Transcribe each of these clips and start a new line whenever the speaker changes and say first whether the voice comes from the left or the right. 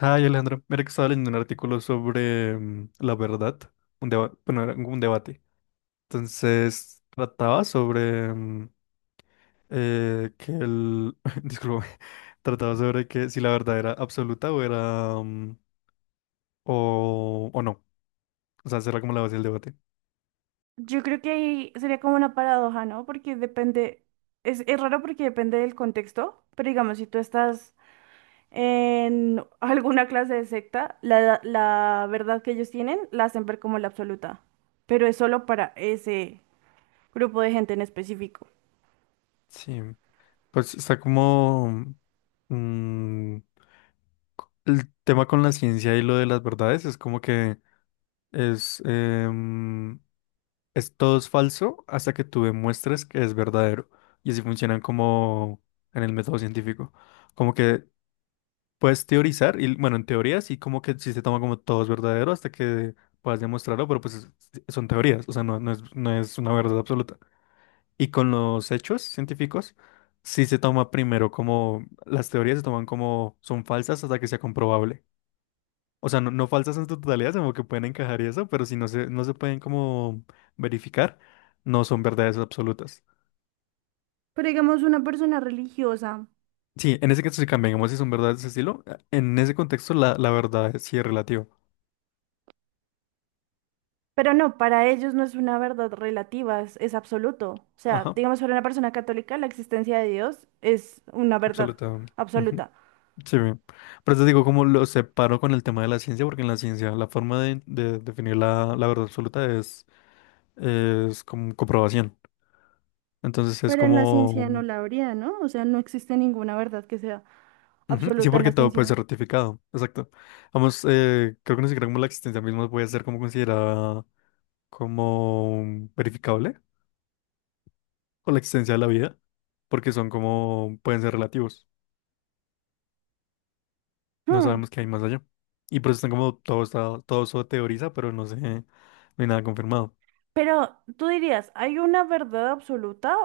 left: Ay, Alejandro, mira que estaba leyendo un artículo sobre la verdad, un debate, bueno, era un debate. Entonces, trataba sobre que disculpe, trataba sobre que si la verdad era absoluta o era, o no. O sea, será como la base del debate.
right: Yo creo que ahí sería como una paradoja, ¿no? Porque depende, es raro porque depende del contexto, pero digamos, si tú estás en alguna clase de secta, la verdad que ellos tienen la hacen ver como la absoluta, pero es solo para ese grupo de gente en específico.
left: Sí, pues está como mm, el tema con la ciencia y lo de las verdades es como que es, es, todo es falso hasta que tú demuestres que es verdadero. Y así funcionan como en el método científico. Como que puedes teorizar, y bueno, en teorías y como que si se toma como todo es verdadero hasta que puedas demostrarlo, pero pues son teorías, o sea, no es, no es una verdad absoluta. Y con los hechos científicos, sí se toma primero como, las teorías se toman como son falsas hasta que sea comprobable. O sea, no falsas en su totalidad, sino que pueden encajar y eso, pero si no se pueden como verificar, no son verdades absolutas.
right: Pero digamos, una persona religiosa,
left: Sí, en ese caso sí cambia, digamos, si son verdades de ese estilo, en ese contexto la verdad sí es relativa.
right: pero no, para ellos no es una verdad relativa, es absoluto. O sea,
left: Ajá,
right: digamos, para una persona católica, la existencia de Dios es una verdad
left: absoluta. Ujú,
right: absoluta.
left: sí, bien. Por eso digo, como lo separo con el tema de la ciencia, porque en la ciencia la forma de definir la verdad absoluta es como comprobación. Entonces es
right: Pero en la ciencia no
left: como
right: la habría, ¿no? O sea, no existe ninguna verdad que sea
left: ujú, sí,
right: absoluta en
left: porque
right: la
left: todo puede
right: ciencia.
left: ser ratificado. Exacto. Vamos, creo que ni siquiera como la existencia misma puede ser como considerada como verificable o la existencia de la vida, porque son como, pueden ser relativos. No
right: Hmm.
left: sabemos qué hay más allá. Y por eso están como, todo está, todo eso teoriza, pero no sé, no hay nada confirmado.
right: Pero tú dirías, ¿hay una verdad absoluta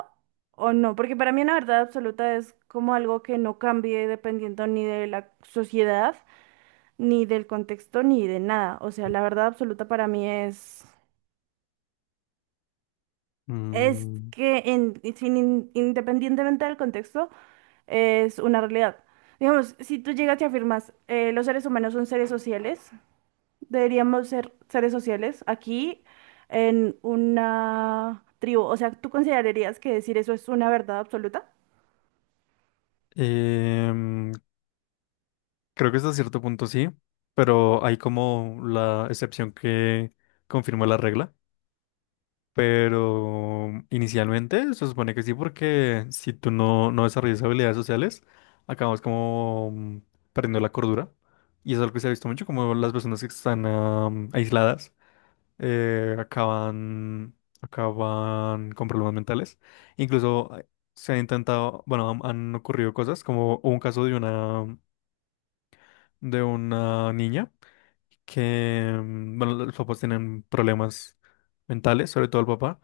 right: o no? Porque para mí una verdad absoluta es como algo que no cambie dependiendo ni de la sociedad, ni del contexto, ni de nada. O sea, la verdad absoluta para mí es
left: Mm,
right: que en- sin in- independientemente del contexto, es una realidad. Digamos, si tú llegas y afirmas, los seres humanos son seres sociales. Deberíamos ser seres sociales aquí en una tribu. O sea, ¿tú considerarías que decir eso es una verdad absoluta?
left: em, creo que hasta cierto punto sí, pero hay como la excepción que confirma la regla. Pero inicialmente se supone que sí, porque si tú no, no desarrollas habilidades sociales, acabas como perdiendo la cordura. Y eso es algo que se ha visto mucho, como las personas que están aisladas acaban, acaban con problemas mentales. Incluso se han intentado, bueno, han ocurrido cosas, como hubo un caso de una niña que, bueno, los papás tienen problemas mentales, sobre todo el papá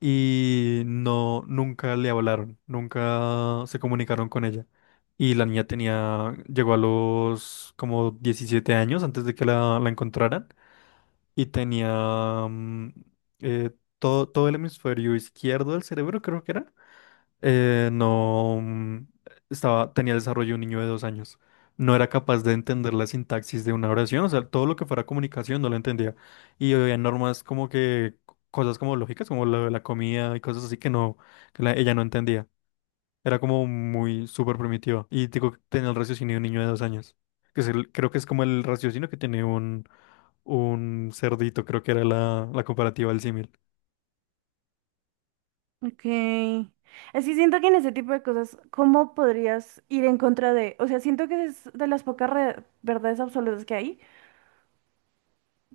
left: y no, nunca le hablaron, nunca se comunicaron con ella. Y la niña tenía, llegó a los como 17 años antes de que la encontraran y tenía eh, todo el hemisferio izquierdo del cerebro, creo que era, no mm, estaba, tenía el desarrollo de un niño de 2 años. No era capaz de entender la sintaxis de una oración, o sea, todo lo que fuera comunicación no lo entendía. Y había normas como que, cosas como lógicas, como la comida y cosas así que no, que ella no entendía. Era como muy súper primitiva. Y digo, que tenía el raciocinio de un niño de dos años. Que es creo que es como el raciocinio que tiene un cerdito, creo que era la comparativa del símil.
right: Ok. Es que siento que en ese tipo de cosas, ¿cómo podrías ir en contra de...? O sea, siento que es de las pocas verdades absolutas que hay.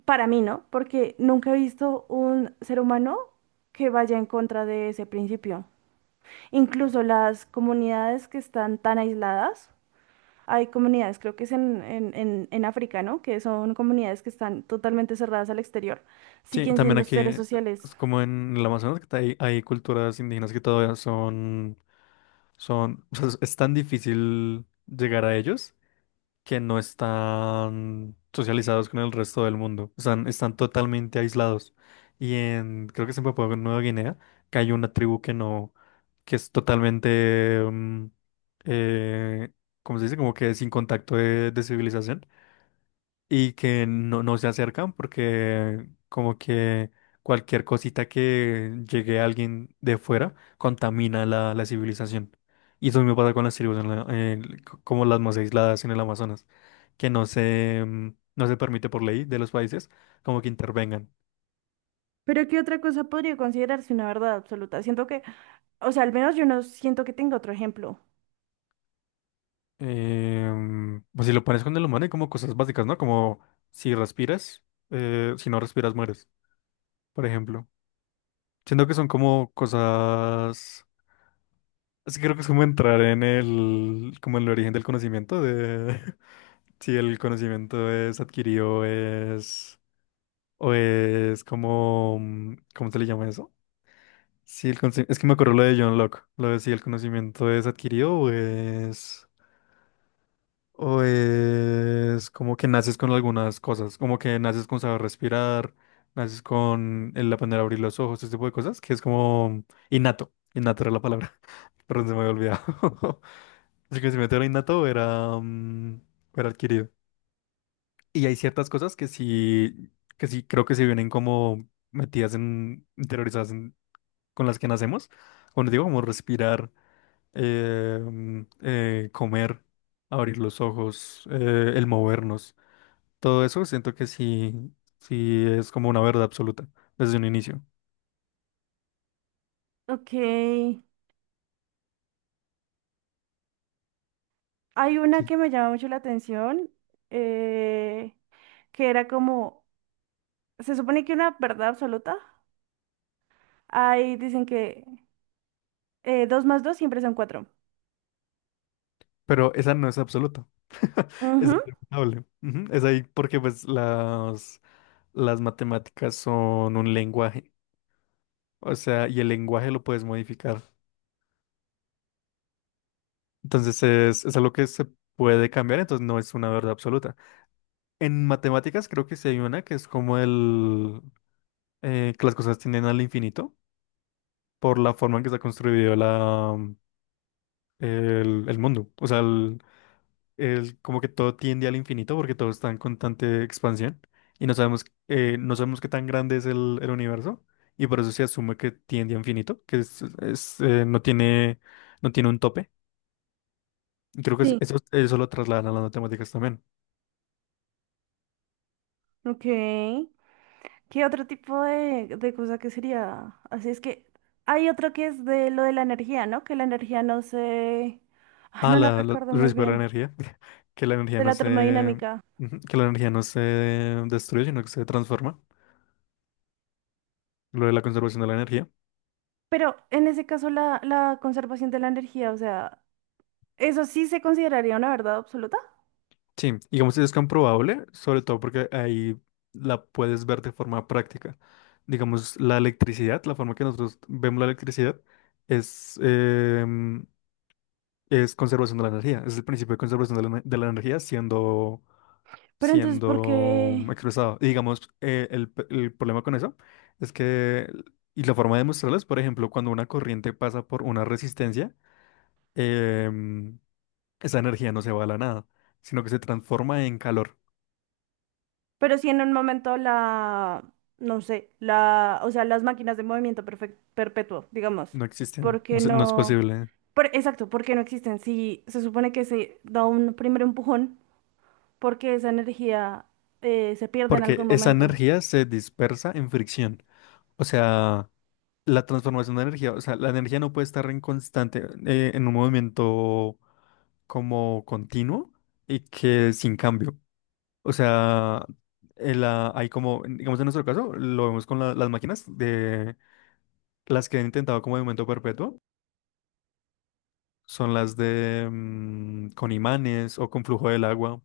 right: Para mí, ¿no? Porque nunca he visto un ser humano que vaya en contra de ese principio. Incluso las comunidades que están tan aisladas. Hay comunidades, creo que es en África, ¿no? Que son comunidades que están totalmente cerradas al exterior.
left: Sí,
right: Siguen
left: también
right: siendo
left: aquí,
right: seres sociales.
left: es como en el Amazonas, que hay culturas indígenas que todavía son, son, o sea, es tan difícil llegar a ellos que no están socializados con el resto del mundo, están, están totalmente aislados. Y en, creo que es en Papua Nueva Guinea, que hay una tribu que no, que es totalmente, eh, ¿cómo se dice? Como que sin contacto de civilización y que no, no se acercan porque como que cualquier cosita que llegue a alguien de fuera contamina la civilización. Y eso mismo pasa con las tribus en como las más aisladas en el Amazonas, que no se, no se permite por ley de los países como que intervengan.
right: Pero ¿qué otra cosa podría considerarse una verdad absoluta? Siento que, o sea, al menos yo no siento que tenga otro ejemplo.
left: Pues si lo pones con el humano hay como cosas básicas, ¿no? Como si respiras, si no respiras mueres, por ejemplo. Siento que son como cosas. Es que creo que es como entrar en el, como en el origen del conocimiento, de si el conocimiento es adquirido o es como, ¿cómo se le llama eso? Si es que me acuerdo lo de John Locke, lo de si el conocimiento es adquirido o es como que naces con algunas cosas, como que naces con saber respirar, naces con el aprender a abrir los ojos, ese tipo de cosas, que es como innato, innato era la palabra, pero se me había olvidado. Así que si meto era innato, era, era adquirido. Y hay ciertas cosas que sí, creo que sí vienen como metidas en, interiorizadas con las que nacemos. Cuando digo como respirar, comer, abrir los ojos, el movernos. Todo eso siento que sí, sí es como una verdad absoluta desde un inicio.
right: Ok. Hay una
left: Sí.
right: que me llama mucho la atención, eh, que era como, se supone que una verdad absoluta. Ahí dicen que dos más dos siempre son cuatro.
left: Pero esa no es absoluta, esa
right: Ujú.
left: es irrefutable. Ujú, es ahí porque pues las... Las matemáticas son un lenguaje, o sea, y el lenguaje lo puedes modificar. Entonces es algo que se puede cambiar, entonces no es una verdad absoluta. En matemáticas creo que sí hay una que es como el que las cosas tienden al infinito por la forma en que está construido el mundo, o sea, como que todo tiende al infinito porque todo está en constante expansión y no sabemos, no sabemos qué tan grande es el universo y por eso se asume que tiende a infinito, que es, no tiene, no tiene un tope. Y creo que
right: Sí.
left: eso, eso lo trasladan a las matemáticas también.
right: Ok. ¿Qué otro tipo de cosa que sería? Así es que hay otro que es de lo de la energía, ¿no? Que la energía no se... Ay,
left: Ah,
right: no la recuerdo
left: el
right: muy
left: riesgo de la
right: bien.
left: energía, que la energía
right: De
left: no
right: la
left: se,
right: termodinámica.
left: ujú, que la energía no se destruye, sino que se transforma, lo de la conservación de la energía.
right: Pero en ese caso la, la conservación de la energía, o sea, ¿eso sí se consideraría una verdad absoluta?
left: Sí, y como si es comprobable, sobre todo porque ahí la puedes ver de forma práctica. Digamos, la electricidad, la forma que nosotros vemos la electricidad es, es conservación de la energía, es el principio de conservación de de la energía siendo,
right: Pero entonces, ¿por
left: siendo
right: qué?
left: expresado. Y digamos, el problema con eso es que, y la forma de demostrarlo es, por ejemplo, cuando una corriente pasa por una resistencia, em, esa energía no se va a la nada, sino que se transforma en calor.
right: Pero si en un momento la, no sé, la, o sea, las máquinas de movimiento perpetuo, digamos,
left: No
right: ¿por
left: existen,
right: qué
left: no es
right: no?
left: posible,
right: Por, exacto, ¿por qué no existen? Si se supone que se da un primer empujón, porque esa energía se pierde en
left: porque
right: algún
left: esa
right: momento?
left: energía se dispersa en fricción. O sea, la transformación de energía, o sea, la energía no puede estar en constante, en un movimiento como continuo y que sin cambio. O sea, hay como, digamos en nuestro caso, lo vemos con las máquinas de las que han intentado como de momento perpetuo, son las de con imanes o con flujo del agua,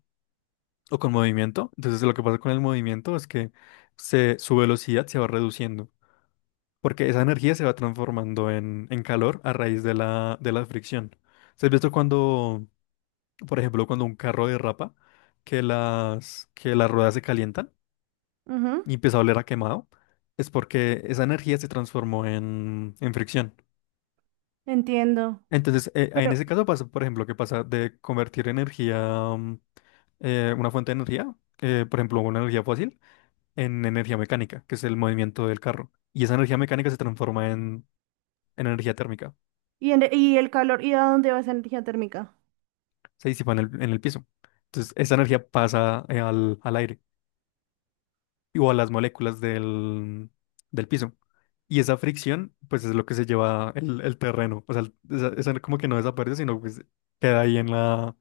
left: o con movimiento. Entonces lo que pasa con el movimiento es que se, su velocidad se va reduciendo, porque esa energía se va transformando en calor a raíz de de la fricción. ¿Se has visto cuando, por ejemplo, cuando un carro derrapa, que que las ruedas se calientan
right: Ujú,
left: y empieza a oler a quemado? Es porque esa energía se transformó en fricción.
right: entiendo.
left: Entonces, en
right: Pero,
left: ese caso pasa, por ejemplo, que pasa de convertir energía, mm, una fuente de energía, por ejemplo, una energía fósil, en energía mecánica, que es el movimiento del carro. Y esa energía mecánica se transforma en energía térmica,
right: ¿y, en- y el calor? ¿Y a dónde va esa energía térmica?
left: se disipa en en el piso. Entonces, esa energía pasa al aire y- o a las moléculas del piso. Y esa fricción, pues es lo que se lleva el terreno. O sea, esa, esa como que no desaparece, sino pues queda ahí en la,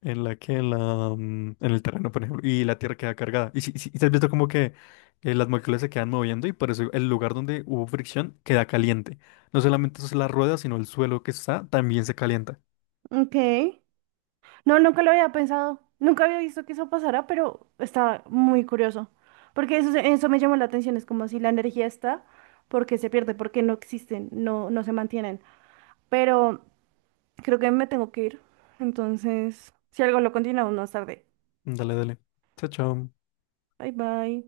left: en la que, en la, en el terreno, por ejemplo, y la tierra queda cargada. Y si, y te has visto como que las moléculas se quedan moviendo y por eso el lugar donde hubo fricción queda caliente. No solamente es la rueda, sino el suelo que está también se calienta.
right: Ok. No, nunca lo había pensado, nunca había visto que eso pasara, pero está muy curioso, porque eso, eso me llamó la atención, es como si la energía está, porque se pierde, porque no existen, no, no se mantienen, pero creo que me tengo que ir, entonces, si algo lo continuamos más tarde.
left: Dale, dale. Chao, chao.
right: Bye bye.